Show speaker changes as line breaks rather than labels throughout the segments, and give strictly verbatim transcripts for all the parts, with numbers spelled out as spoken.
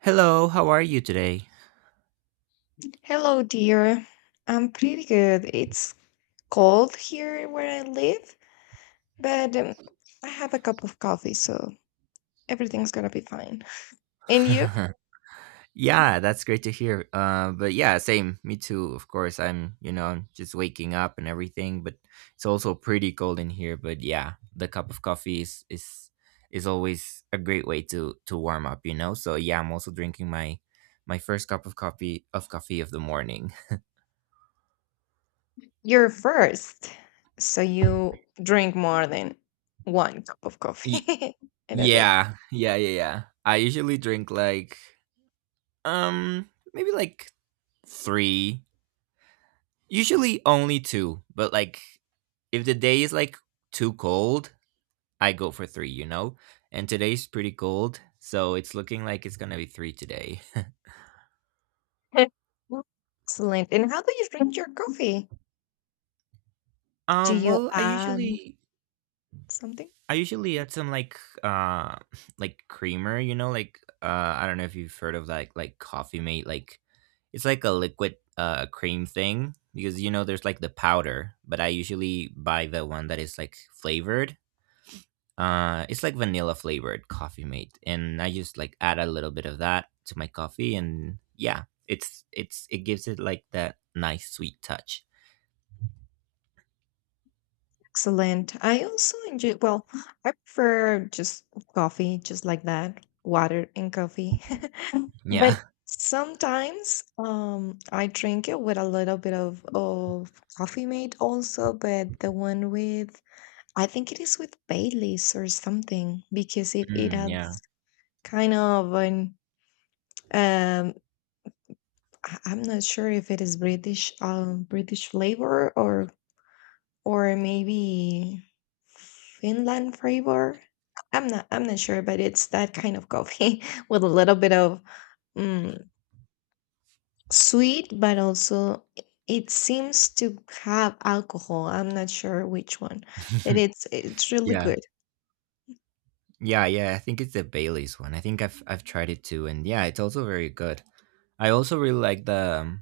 Hello, how are you today?
Hello, dear. I'm pretty good. It's cold here where I live, but um, I have a cup of coffee, so everything's gonna be fine. And you?
Yeah, that's great to hear. Uh, but yeah, same, me too. Of course, I'm, you know, I'm just waking up and everything, but it's also pretty cold in here. But yeah, the cup of coffee is is is always a great way to to warm up, you know. So yeah, I'm also drinking my my first cup of coffee of coffee of the morning.
You're first, so you drink more than one cup of
Y-
coffee in a day.
yeah, yeah, yeah, yeah. I usually drink like um maybe like three. Usually only two, but like if the day is like too cold, I go for three, you know? And today's pretty cold, so it's looking like it's gonna be three today.
Excellent. And how do you drink your coffee? Do
Um,
you
well, I
add
usually
something?
I usually add some like uh like creamer, you know, like uh I don't know if you've heard of like like Coffee Mate, like it's like a liquid uh cream thing because you know there's like the powder, but I usually buy the one that is like flavored. Uh, it's like vanilla flavored coffee mate, and I just like add a little bit of that to my coffee, and yeah, it's it's it gives it like that nice sweet touch.
Excellent. I also enjoy, well, I prefer just coffee, just like that, water and coffee.
Yeah.
But sometimes um, I drink it with a little bit of, of coffee mate also, but the one with, I think it is with Baileys or something because it, it
Mm, yeah.
has kind of an, um, I- I'm not sure if it is British, um, British flavor or, or maybe Finland flavor. I'm not, I'm not sure, but it's that kind of coffee with a little bit of, mm, sweet, but also it seems to have alcohol. I'm not sure which one, but it's it's really
Yeah,
good.
yeah, yeah. I think it's the Bailey's one. I think I've I've tried it too, and yeah, it's also very good. I also really like the um,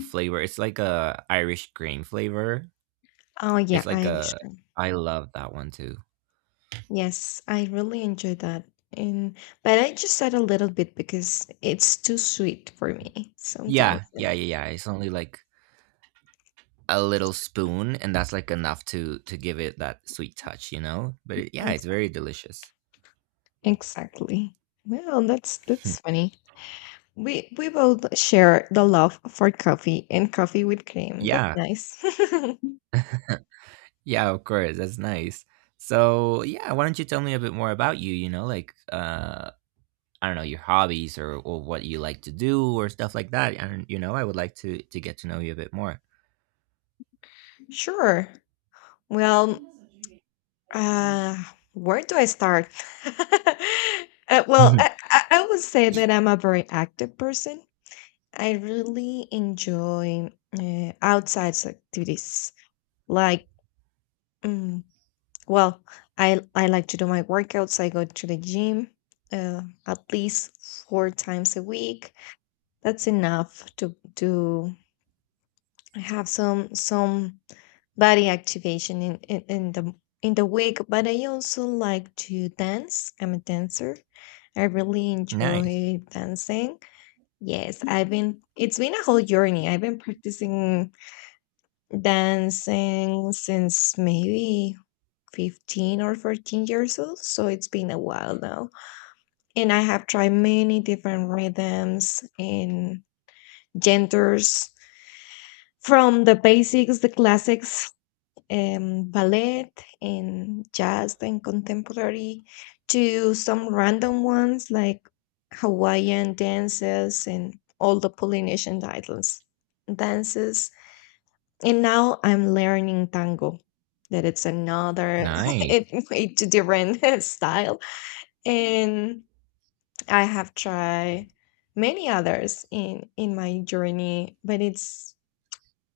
flavor. It's like a Irish cream flavor.
Oh
It's
yeah,
like
Irish
a—
one.
I love that one too.
Yes, I really enjoy that. And but I just add a little bit because it's too sweet for me sometimes.
Yeah, yeah,
And
yeah, yeah. It's only like a little
just
spoon and that's like enough to to give it that sweet touch, you know, but it, yeah, it's
exa-
very delicious.
exactly. Well, that's that's funny. We we both share the love for coffee and coffee with cream. That's
Yeah.
nice.
Yeah, of course, that's nice. So yeah, why don't you tell me a bit more about you you know like uh I don't know, your hobbies, or, or what you like to do or stuff like that, and you know, I would like to to get to know you a bit more.
Sure. Well, Uh, where do I start? Uh, well, I, I, I would say that I'm a very active person. I really enjoy uh, outside activities. Like, mm, well, I I like to do my workouts. I go to the gym uh, at least four times a week. That's enough to to have some some body activation in in, in the in the week. But I also like to dance. I'm a dancer. I really
Nice.
enjoy dancing. Yes, I've been, it's been a whole journey. I've been practicing dancing since maybe fifteen or fourteen years old. So it's been a while now. And I have tried many different rhythms and genders from the basics, the classics, um, ballet and jazz and contemporary to some random ones like Hawaiian dances and all the Polynesian islands dances. And now I'm learning tango, that it's another
Nice.
it, it's a different style. And I have tried many others in in my journey, but it's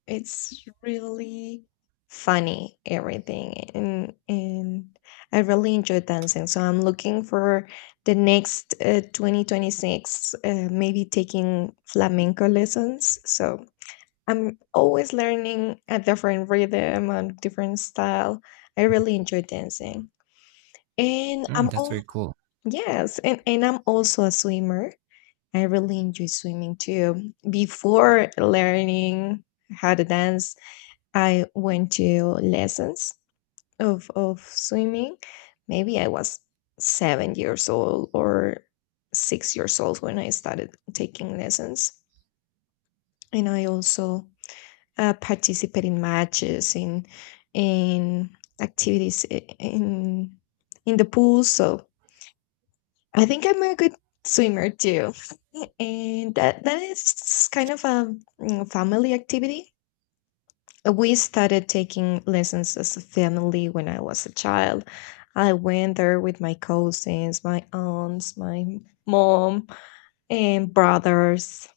it's really funny, everything, and and I really enjoy dancing. So I'm looking for the next uh, twenty twenty-six, uh, maybe taking flamenco lessons. So I'm always learning a different rhythm and different style. I really enjoy dancing. And
Mm,
I'm
that's
all
very cool.
yes, and, and I'm also a swimmer. I really enjoy swimming too. Before learning how to dance, I went to lessons of of swimming. Maybe I was seven years old or six years old when I started taking lessons, and I also uh, participate in matches in in activities i- in in the pool. So I think I'm a good swimmer too, and that that is kind of a mm, family activity. We started taking lessons as a family when I was a child. I went there with my cousins, my aunts, my mom, and brothers.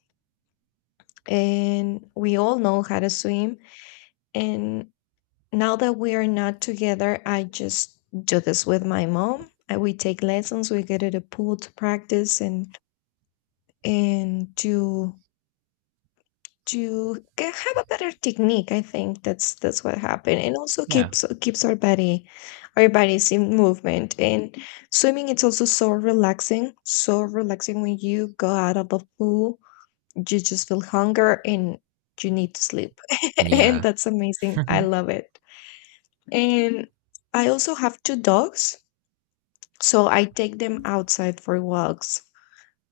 And we all know how to swim. And now that we are not together, I just do this with my mom. And we take lessons, we go to the pool to practice and and to to get, have a better technique. I think that's that's what happened, and also
Yeah.
keeps keeps our body, our bodies in movement. And swimming, it's also so relaxing, so relaxing when you go out of the pool. You just feel hunger and you need to sleep, and
Yeah.
that's amazing. I love it. And I also have two dogs, so I take them outside for walks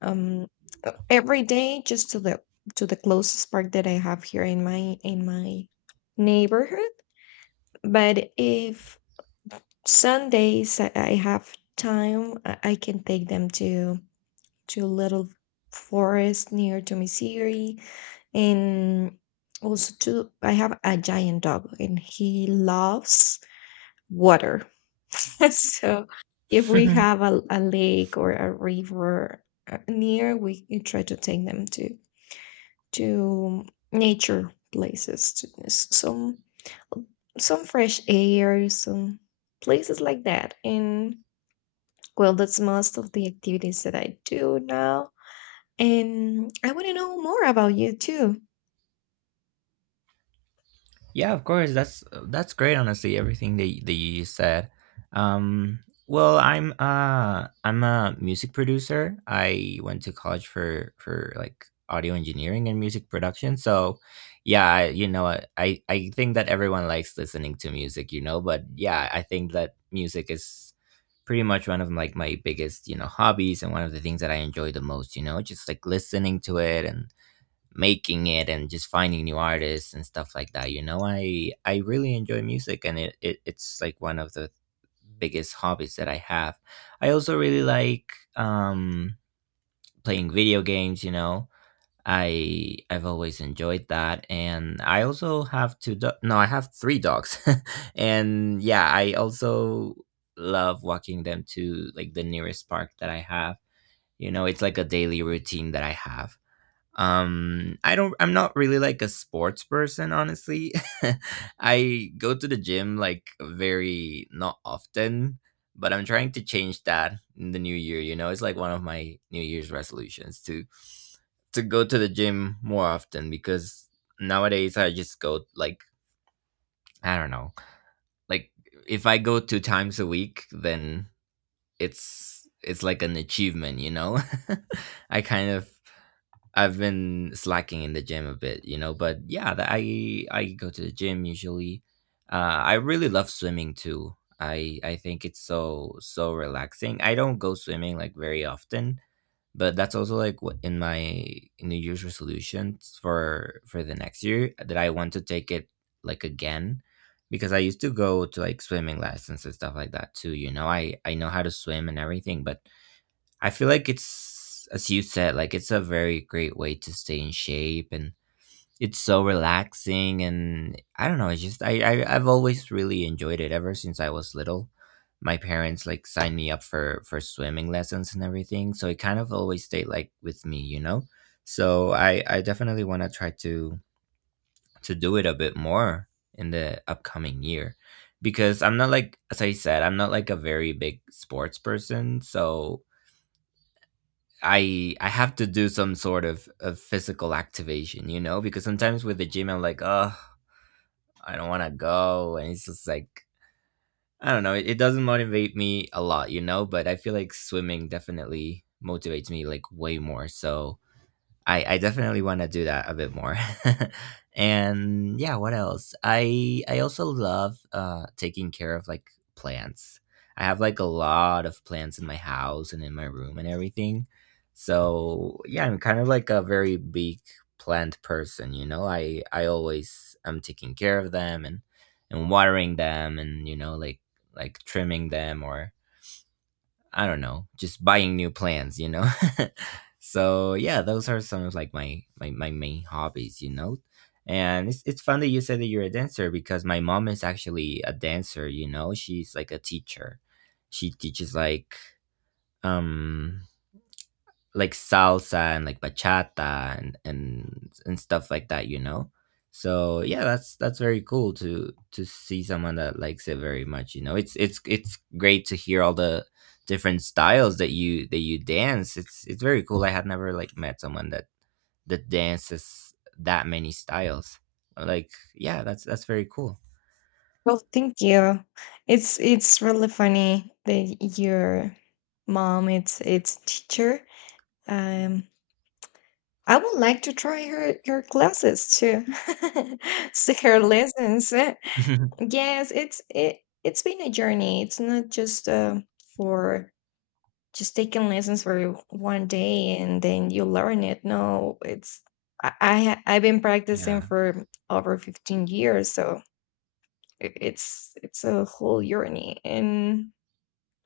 um uh, every day, just to the to the closest park that I have here in my in my neighborhood. But if Sundays i I have time, i I can take them to to a little forest near to Missouri. And also to, I have a giant dog and he loves water. So if we have a, a lake or a river uh, near, we we try to take them to to nature places, to s- some some fresh air, some places like that. And well, that's most of the activities that I do now. And I want to know more about you too.
Yeah, of course. That's that's great. Honestly, everything that y- that you said. Um, well, I'm uh I'm a music producer. I went to college for for like audio engineering and music production. So, yeah, I- you know, I I I think that everyone likes listening to music. You know, but yeah, I think that music is pretty much one of like my biggest, you know, hobbies and one of the things that I enjoy the most. You know, just like listening to it and making it and just finding new artists and stuff like that, you know. i i really enjoy music and it, it it's like one of the biggest hobbies that I have. I also really like um playing video games, you know. I i've always enjoyed that. And I also have two do- no I have three dogs and yeah, I also love walking them to like the nearest park that I have. You know, it's like a daily routine that I have. um i don't I'm not really like a sports person, honestly. I go to the gym like very not often, but I'm trying to change that in the new year. You know, it's like one of my New Year's resolutions to to go to the gym more often, because nowadays I just go like, I don't know, like if I go two times a week, then it's it's like an achievement, you know. I kind of— I've been slacking in the gym a bit, you know, but yeah, that— I I go to the gym usually. Uh, I really love swimming too. I I think it's so so relaxing. I don't go swimming like very often, but that's also like what in my New Year's resolutions for for the next year, that I want to take it like again, because I used to go to like swimming lessons and stuff like that too, you know. I I know how to swim and everything, but I feel like it's, as you said, like it's a very great way to stay in shape and it's so relaxing. And I don't know, it's just, I, I, I've always really enjoyed it ever since I was little. My parents like signed me up for, for swimming lessons and everything. So it kind of always stayed like with me, you know? So I, I definitely want to try to, to do it a bit more in the upcoming year, because I'm not like, as I said, I'm not like a very big sports person. So I I have to do some sort of, of physical activation, you know, because sometimes with the gym I'm like, oh, I don't want to go, and it's just like— I don't know, it, it doesn't motivate me a lot, you know, but I feel like swimming definitely motivates me like way more. So I, I definitely want to do that a bit more. And yeah, what else? I I also love uh taking care of like plants. I have like a lot of plants in my house and in my room and everything. So, yeah, I'm kind of like a very big plant person, you know? I I always am taking care of them and and watering them and, you know, like like trimming them, or I don't know, just buying new plants, you know. So yeah, those are some of like my my, my main hobbies, you know. And it's it's fun that you said that you're a dancer, because my mom is actually a dancer, you know. She's like a teacher. She teaches like um like salsa and like bachata and and and stuff like that, you know. So yeah, that's that's very cool to to see someone that likes it very much, you know. It's it's it's great to hear all the different styles that you that you dance. it's it's very cool. I had never like met someone that that dances that many styles. Like yeah, that's that's very cool.
Well, thank you. It's it's really funny that your mom it's it's teacher. Um, I would like to try her your classes too, see her lessons. Yes, it's it it's been a journey. It's not just uh, for just taking lessons for one day and then you learn it. No, it's I, I ha- I've been practicing
Yeah,
for over fifteen years, so i- it's it's a whole journey and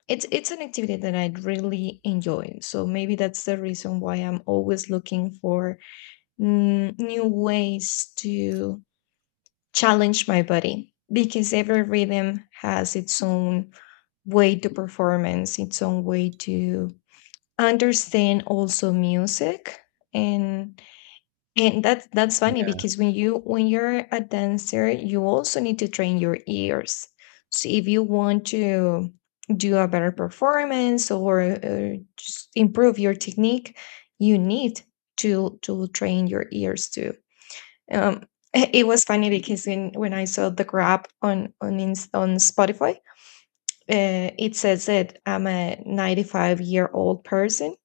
it's it's an activity that I really enjoy. So maybe that's the reason why I'm always looking for mm, new ways to challenge my body because every rhythm has its own way to performance, its own way to understand also music. And and that's that's funny
yeah,
because when you when you're a dancer, you also need to train your ears. So if you want to do a better performance or uh, just improve your technique, you need to to train your ears too. Um, it was funny because when, when I saw the grab on on Ins- on Spotify, uh, it says that I'm a ninety-five year old person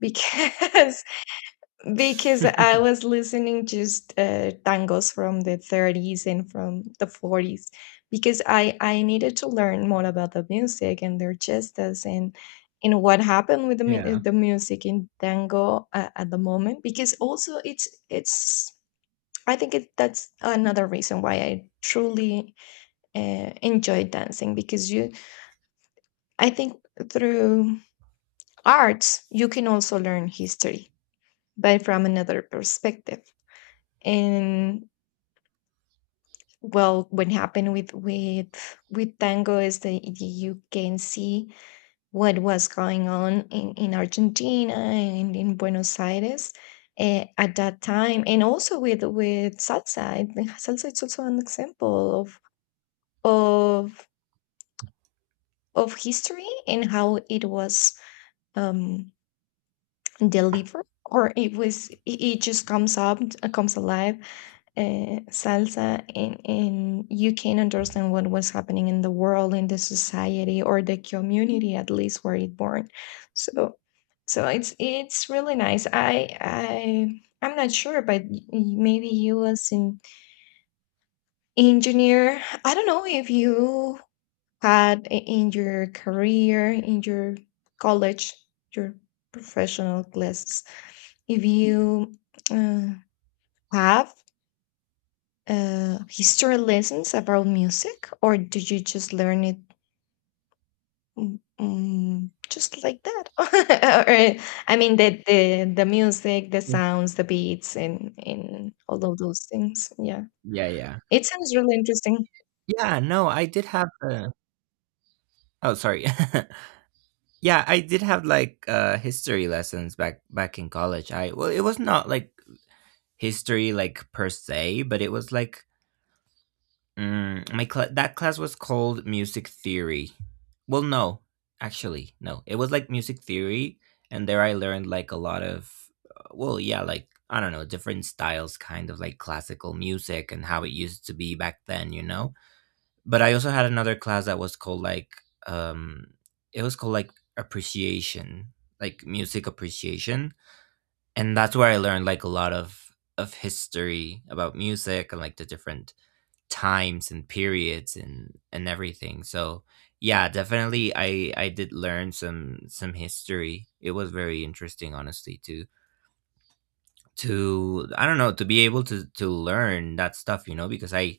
because because I was listening just uh, tangos from the thirties and from the forties because I I needed to learn more about the music and their gestas and and what happened with the mu-
yeah,
the music in tango uh, at the moment because also it's it's I think it, that's another reason why I truly uh, enjoy dancing because you I think through arts, you can also learn history, but from another perspective. And well, what happened with with with tango is that you can see what was going on in, in Argentina and in Buenos Aires, eh, at that time, and also with with salsa. I think salsa is also an example of of of history and how it was um, delivered, or it was it, it just comes up, comes alive, uh, salsa, and, and you can understand what was happening in the world, in the society or the community at least where it born. So so it's it's really nice. i i I'm not sure, but y- maybe you as an engineer, I don't know if you had i- in your career, in your college, your professional classes, if you uh, have uh, history lessons about music, or do you just learn it mm, mm, just like that? Or, I mean, the, the the music, the sounds, the beats, and and all of those things. Yeah,
yeah, yeah,
it sounds really interesting.
yeah. no I did have a, Oh, sorry. Yeah, I did have like uh history lessons back back in college. I— well, it was not like history like per se, but it was like mm, my cl- that class was called music theory. Well, no, actually, no. It was like music theory, and there I learned like a lot of uh, well, yeah, like I don't know, different styles, kind of like classical music and how it used to be back then, you know. But I also had another class that was called like um it was called like appreciation, like music appreciation, and that's where I learned like a lot of of history about music and like the different times and periods and and everything. So yeah, definitely I I did learn some some history. It was very interesting, honestly, to to I don't know, to be able to to learn that stuff, you know, because I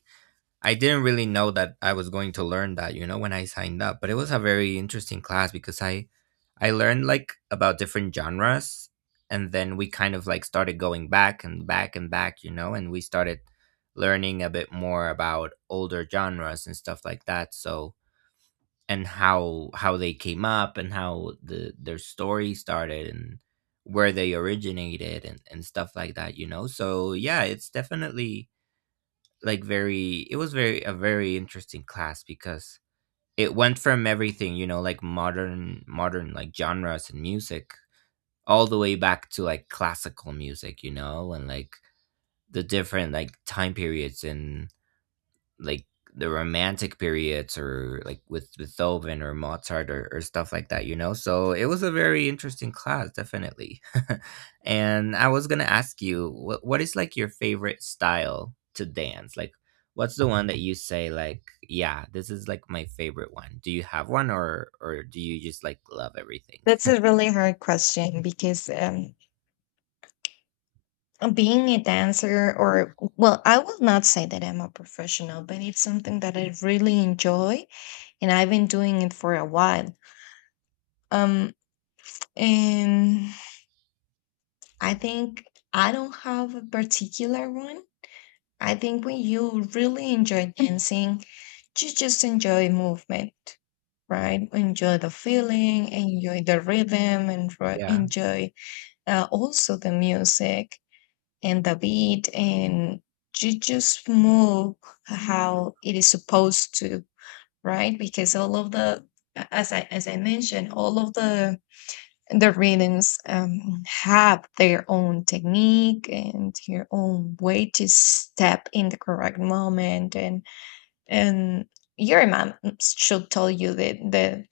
I didn't really know that I was going to learn that, you know, when I signed up, but it was a very interesting class, because I I learned like about different genres, and then we kind of like started going back and back and back, you know, and we started learning a bit more about older genres and stuff like that. So, and how how they came up, and how the their story started, and where they originated and and stuff like that, you know. So, yeah, it's definitely like very it was very— a very interesting class, because it went from everything, you know, like modern modern like genres and music, all the way back to like classical music, you know, and like the different like time periods, and like the romantic periods, or like with Beethoven or Mozart, or, or stuff like that, you know. So it was a very interesting class, definitely. And I was gonna ask you, what what is like your favorite style to dance? Like what's the one that you say like, yeah, this is like my favorite one. Do you have one, or or do you just like love everything?
That's a really hard question because um, being a dancer, or well, I will not say that I'm a professional, but it's something that I really enjoy, and I've been doing it for a while. Um, and I think I don't have a particular one. I think when you really enjoy dancing, you just enjoy movement, right? Enjoy the feeling, enjoy the rhythm, and ro-
Yeah.
enjoy uh, also the music and the beat, and you just move how it is supposed to, right? Because all of the, as I as I mentioned, all of the the readings um, have their own technique and their own way to step in the correct moment, and and your mom should tell you the the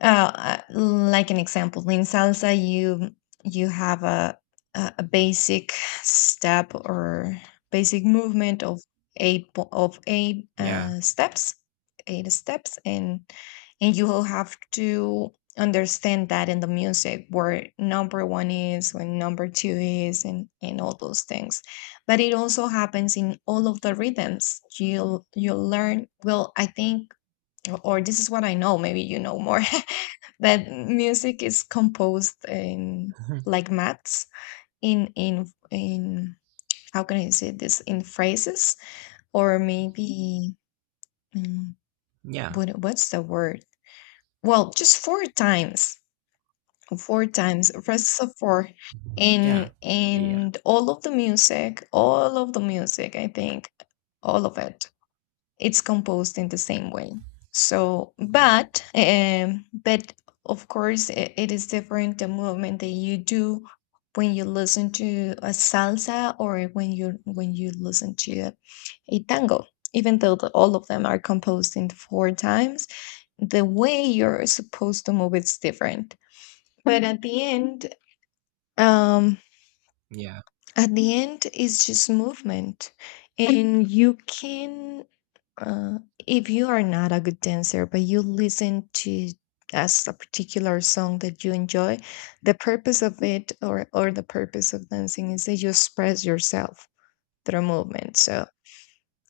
uh, uh, like an example, in salsa, you you have a a a basic step or basic movement of eight po- of eight
Yeah.
uh, steps, eight steps, and and you will have to understand that in the music where number one is, when number two is, and and all those things. But it also happens in all of the rhythms you'll you'll learn. Well, I think, or this is what I know, maybe you know more, that music is composed in like maths, in in in how can I say this, in phrases, or maybe, mm,
Yeah.
what what's the word? Well, just four times, four times, phrases of four,
Yeah.
and
Yeah.
and all of the music, all of the music, I think, all of it, it's composed in the same way. So, but um, but of course, it, it is different the movement that you do when you listen to a salsa or when you when you listen to a, a tango. Even though the, all of them are composed in four times, the way you're supposed to move is different. But at the end, um,
Yeah.
at the end, it's just movement, and you can uh, if you are not a good dancer, but you listen to as a particular song that you enjoy, the purpose of it, or or the purpose of dancing, is that you express yourself through movement. So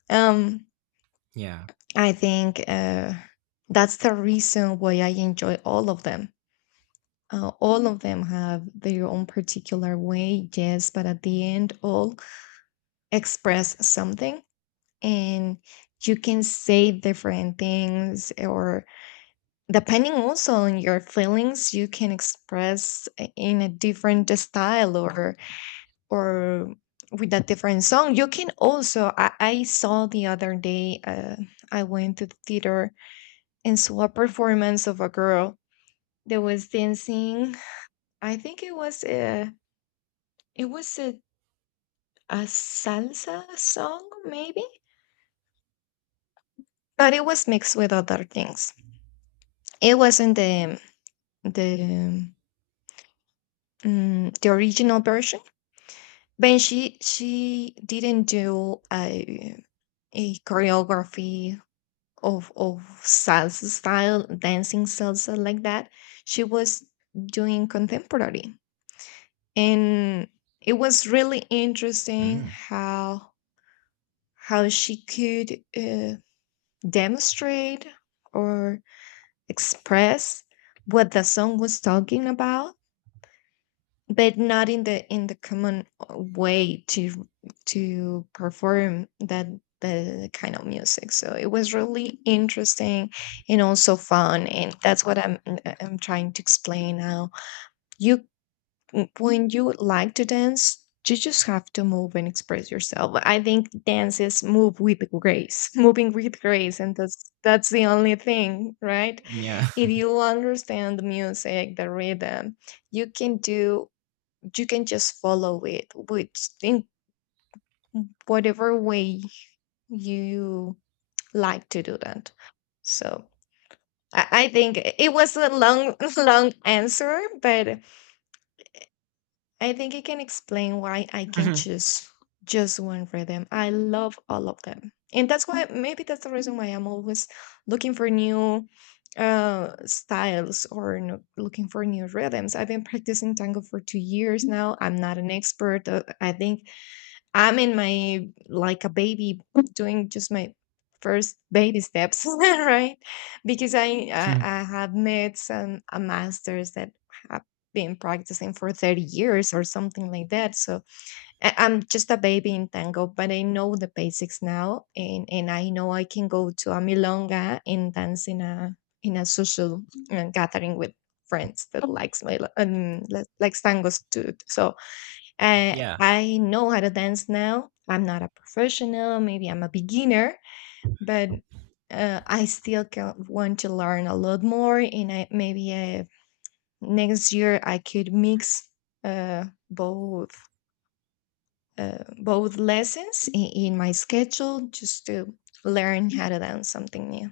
um,
Yeah.
I think uh, that's the reason why I enjoy all of them. Uh, all of them have their own particular way, yes, but at the end, all express something, and you can say different things or Depending also on your feelings, you can express i- in a different style or or with a different song. You can also I, I saw the other day uh, I went to the theater and saw a performance of a girl that was dancing. I think it was a it was a, a salsa song maybe, but it was mixed with other things. It wasn't the the um, the original version. But she she didn't do a a choreography of of salsa style, dancing salsa like that. She was doing contemporary, and it was really interesting
Mm.
how how she could uh, demonstrate or express what the song was talking about, but not in the in the common uh, way to to perform that, the kind of music. So it was really interesting and also fun, and that's what i'm uh, i'm trying to explain now. you mm, when you like to dance, you just have to move and express yourself. I think dance is move with grace moving with grace, and that's that's the only thing, right?
Yeah.
If you understand the music, the rhythm, you can do you can just follow it with, in whatever way you like to do that. So I, I think i- it was a long, long answer, but I think it can explain why I can choose just one rhythm. I love all of them. And that's why, maybe that's the reason why I'm always looking for new uh styles or n- looking for new rhythms. I've been practicing tango for two years now. I'm not an expert. uh, I think I'm in my like a baby doing just my first baby steps, right? Because I I, I have met some a masters that have been practicing for thirty years or something like that. So I, I'm just a baby in tango, but I know the basics now, and, and I know I can go to a milonga and dance in a in a social uh, gathering with friends that likes my um, li- likes tangos too. So I
Yeah.
I know how to dance now. I'm not a professional, maybe I'm a beginner, but uh, I still can, want to learn a lot more. And I, maybe uh, next year I could mix uh, both uh, both lessons in, in my schedule just to learn how to dance something new.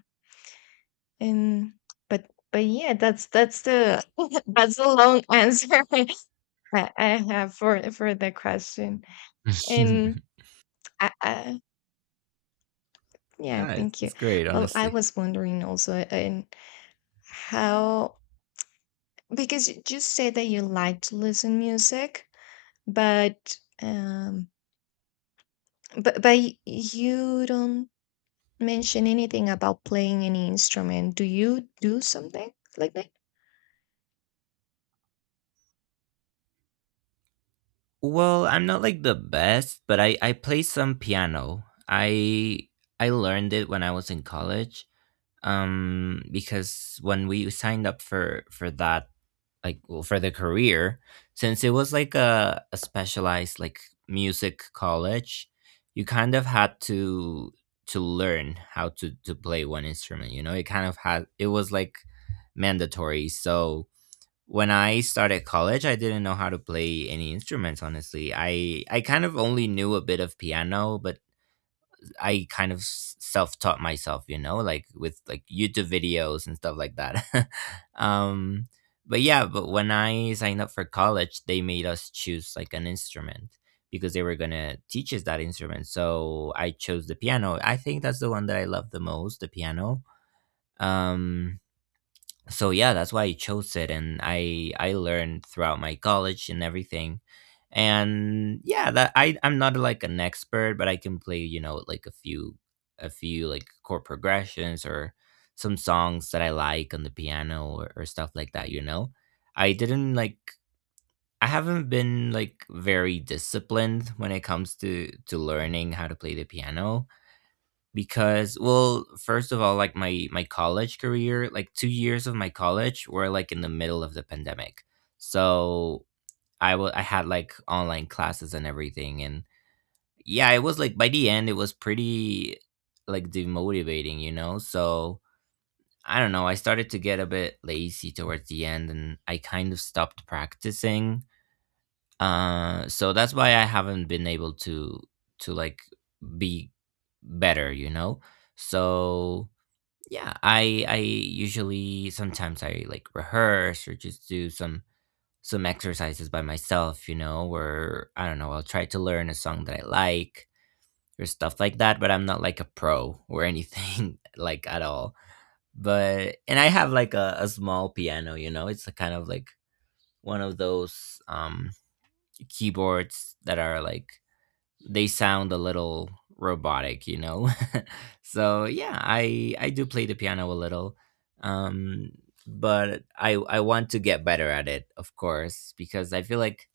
And but but yeah, that's that's the that's the long answer I, I have for for the question. And I, I yeah,
Yeah, it's,
thank you.
it's great,
Well, I
honestly.
was wondering also uh, in how, because you just said that you like to listen music, but um but but y- you don't mention anything about playing any instrument. Do you do something like that?
Well, I'm not like the best, but I I play some piano. I I learned it when I was in college. Um, because when we signed up for for that, like, well, for the career, since it was like a, a specialized like music college, you kind of had to to learn how to to play one instrument. You know, it kind of had— it was like mandatory. So when I started college, I didn't know how to play any instruments. Honestly, I I kind of only knew a bit of piano, but I kind of self taught myself. You know, like with like YouTube videos and stuff like that. um, but yeah, but when I signed up for college, they made us choose like an instrument because they were gonna teach us that instrument. So I chose the piano. I think that's the one that I love the most, the piano. Um, so yeah, that's why I chose it, and i i learned throughout my college and everything. And yeah, that I i'm not like an expert, but I can play, you know, like a few a few like chord progressions or some songs that I like on the piano, or, or stuff like that, you know. I didn't like, I haven't been like very disciplined when it comes to to learning how to play the piano, because well, first of all, like my my college career, like two years of my college were like in the middle of the pandemic. So i was I had like online classes and everything, and yeah, it was like by the end it was pretty like demotivating, you know. So I don't know, I started to get a bit lazy towards the end, and I kind of stopped practicing. Uh so that's why I haven't been able to to like be better, you know. So yeah, I I usually, sometimes I like rehearse or just do some some exercises by myself. You know, where I don't know, I'll try to learn a song that I like or stuff like that, but I'm not like a pro or anything like at all. But and I have like a, a small piano, you know. It's a kind of like one of those um keyboards that are like, they sound a little robotic, you know. So yeah, I I do play the piano a little, um, but I I want to get better at it, of course, because I feel like,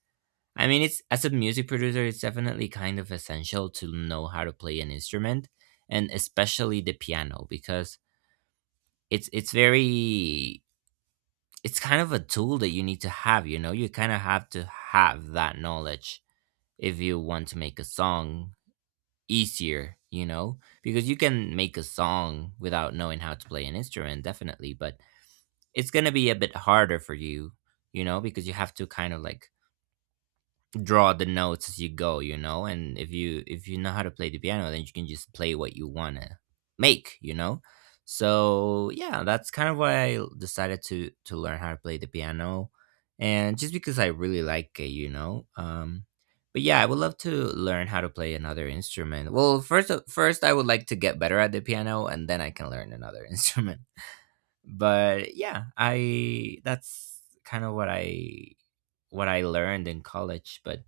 I mean, it's, as a music producer, it's definitely kind of essential to know how to play an instrument, and especially the piano, because it's it's very, it's kind of a tool that you need to have, you know. You kind of have to have that knowledge if you want to make a song easier, you know, because you can make a song without knowing how to play an instrument, definitely, but it's gonna be a bit harder for you, you know, because you have to kind of like draw the notes as you go, you know. And if you if you know how to play the piano, then you can just play what you want to make, you know. So yeah, that's kind of why I decided to to learn how to play the piano, and just because I really like it, you know. Um but yeah, I would love to learn how to play another instrument. Well, first of- first I would like to get better at the piano, and then I can learn another instrument. But yeah, I that's kind of what I, what I learned in college. But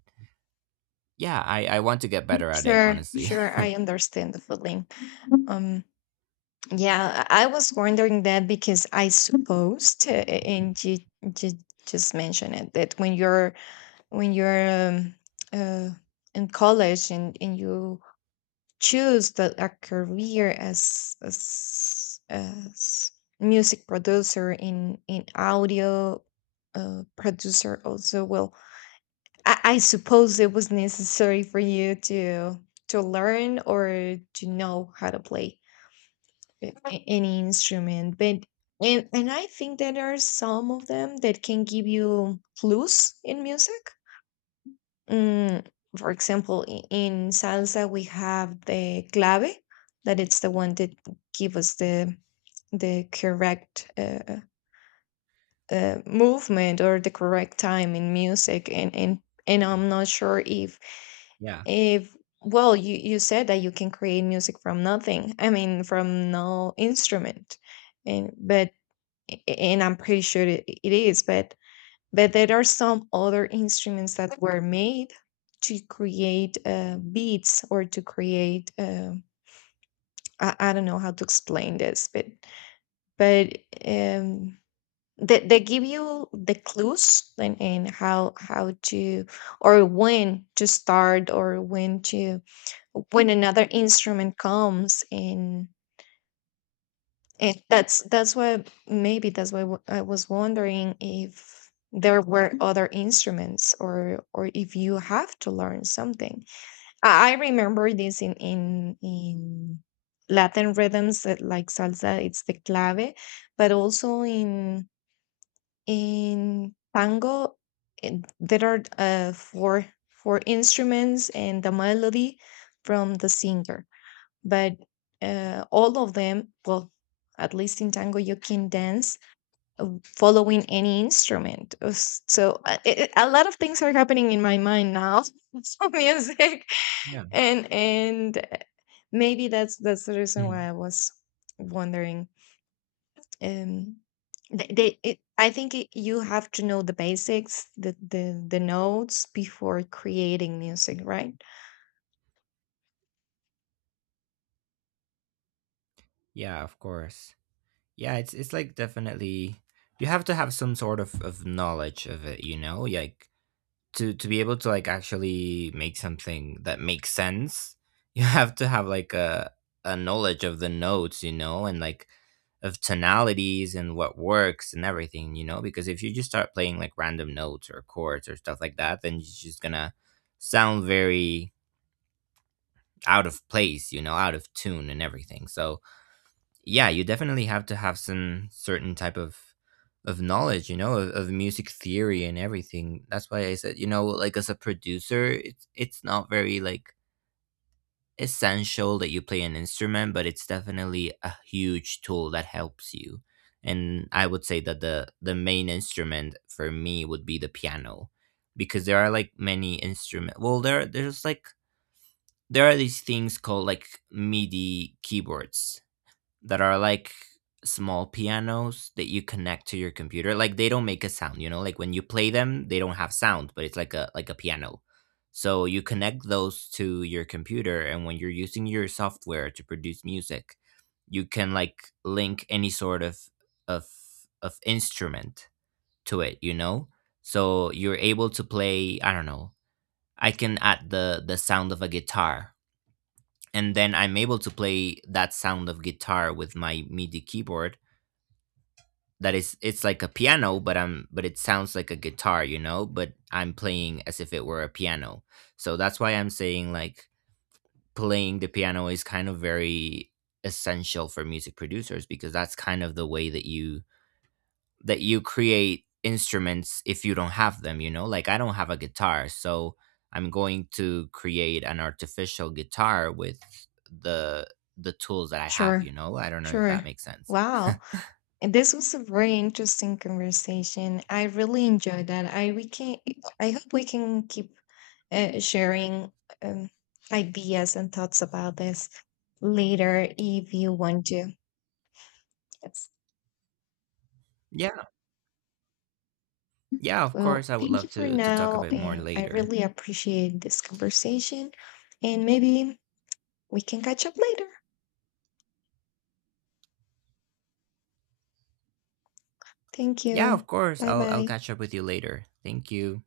yeah, I, I want to get better at it,
Sure,
honestly.
sure. I understand the feeling. Um, yeah, I I was wondering that because I supposed, uh, and you, you just mentioned it, that when you're when you're um, uh, in college, and, and you choose the, a career as as as music producer, in in audio uh, producer also. Well, I, I suppose it was necessary for you to to learn or to know how to play a- a- any instrument. But and and I think that there are some of them that can give you clues in music. Mm, for example in, in salsa we have the clave, that it's the one that give us the the correct uh, uh, movement, or the correct time in music. And and and I'm not sure if.
Yeah,
If well, you you said that you can create music from nothing. I mean, from no instrument, and but, and I'm pretty sure it, it is. But but there are some other instruments that were made to create uh, beats or to create. Uh, I, I don't know how to explain this, but but um, they they give you the clues, and and how how to, or when to start, or when to when another instrument comes in. And that's that's why maybe that's why w- I was wondering if there were other instruments, or or if you have to learn something. I, I remember this in in in latin rhythms, that like salsa it's the clave, but also in in tango, eh, there are uh, four four instruments and the melody from the singer. But uh, all of them, well, at least in tango you can dance uh, following any instrument. Uh, s- so uh, i i- a lot of things are happening in my mind now. So music,
yeah.
and and uh, maybe that's that's the reason
Mhm.
why I was wondering. Um, they, they it, I think it, you have to know the basics, the, the the notes before creating music, right?
Yeah. Of course. Yeah, it's it's like definitely, you have to have some sort of of knowledge of it, you know, like to to be able to like actually make something that makes sense. You have to have like a a knowledge of the notes, you know, and like of tonalities and what works and everything, you know, because if you just start playing like random notes or chords or stuff like that, then it's just gonna sound very out of place, you know, out of tune and everything. So yeah, you definitely have to have some certain type of of knowledge, you know, of, of music theory and everything. That's why I said, you know, like as a producer, it's it's not very like essential that you play an instrument, but it's definitely a huge tool that helps you. And I would say that the the main instrument for me would be the piano, because there are like many instrument, well, there there's like there are these things called like MIDI keyboards that are like small pianos that you connect to your computer. Like they don't make a sound, you know? Like when you play them, they don't have sound, but it's like a, like a piano. So you connect those to your computer, and when you're using your software to produce music, you can like link any sort of of of instrument to it, you know? So you're able to play, I don't know. I can add the the sound of a guitar, and then I'm able to play that sound of guitar with my M I D I keyboard. That is, it's like a piano, but I'm, but it sounds like a guitar, you know. But I'm playing as if it were a piano. So that's why I'm saying, like, playing the piano is kind of very essential for music producers, because that's kind of the way that you that you create instruments if you don't have them, you know? Like I don't have a guitar, so I'm going to create an artificial guitar with the the tools that I have, you
Sure,
know? I don't know if that
sure.
makes sense.
Wow. And this was a very interesting conversation. I really enjoyed that. I we can i hope we can keep uh, sharing um, ideas and thoughts about this later, if you want to. Yes.
Yeah. Yeah, of course
Well,
I would
thank
love
you for
to to talk a
now.
bit more
And I
later.
really appreciate this conversation. And maybe we can catch up later. Thank
Yeah,
you.
of course.
Bye
I'll I'll
bye.
catch up with you later. Thank you.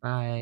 Bye.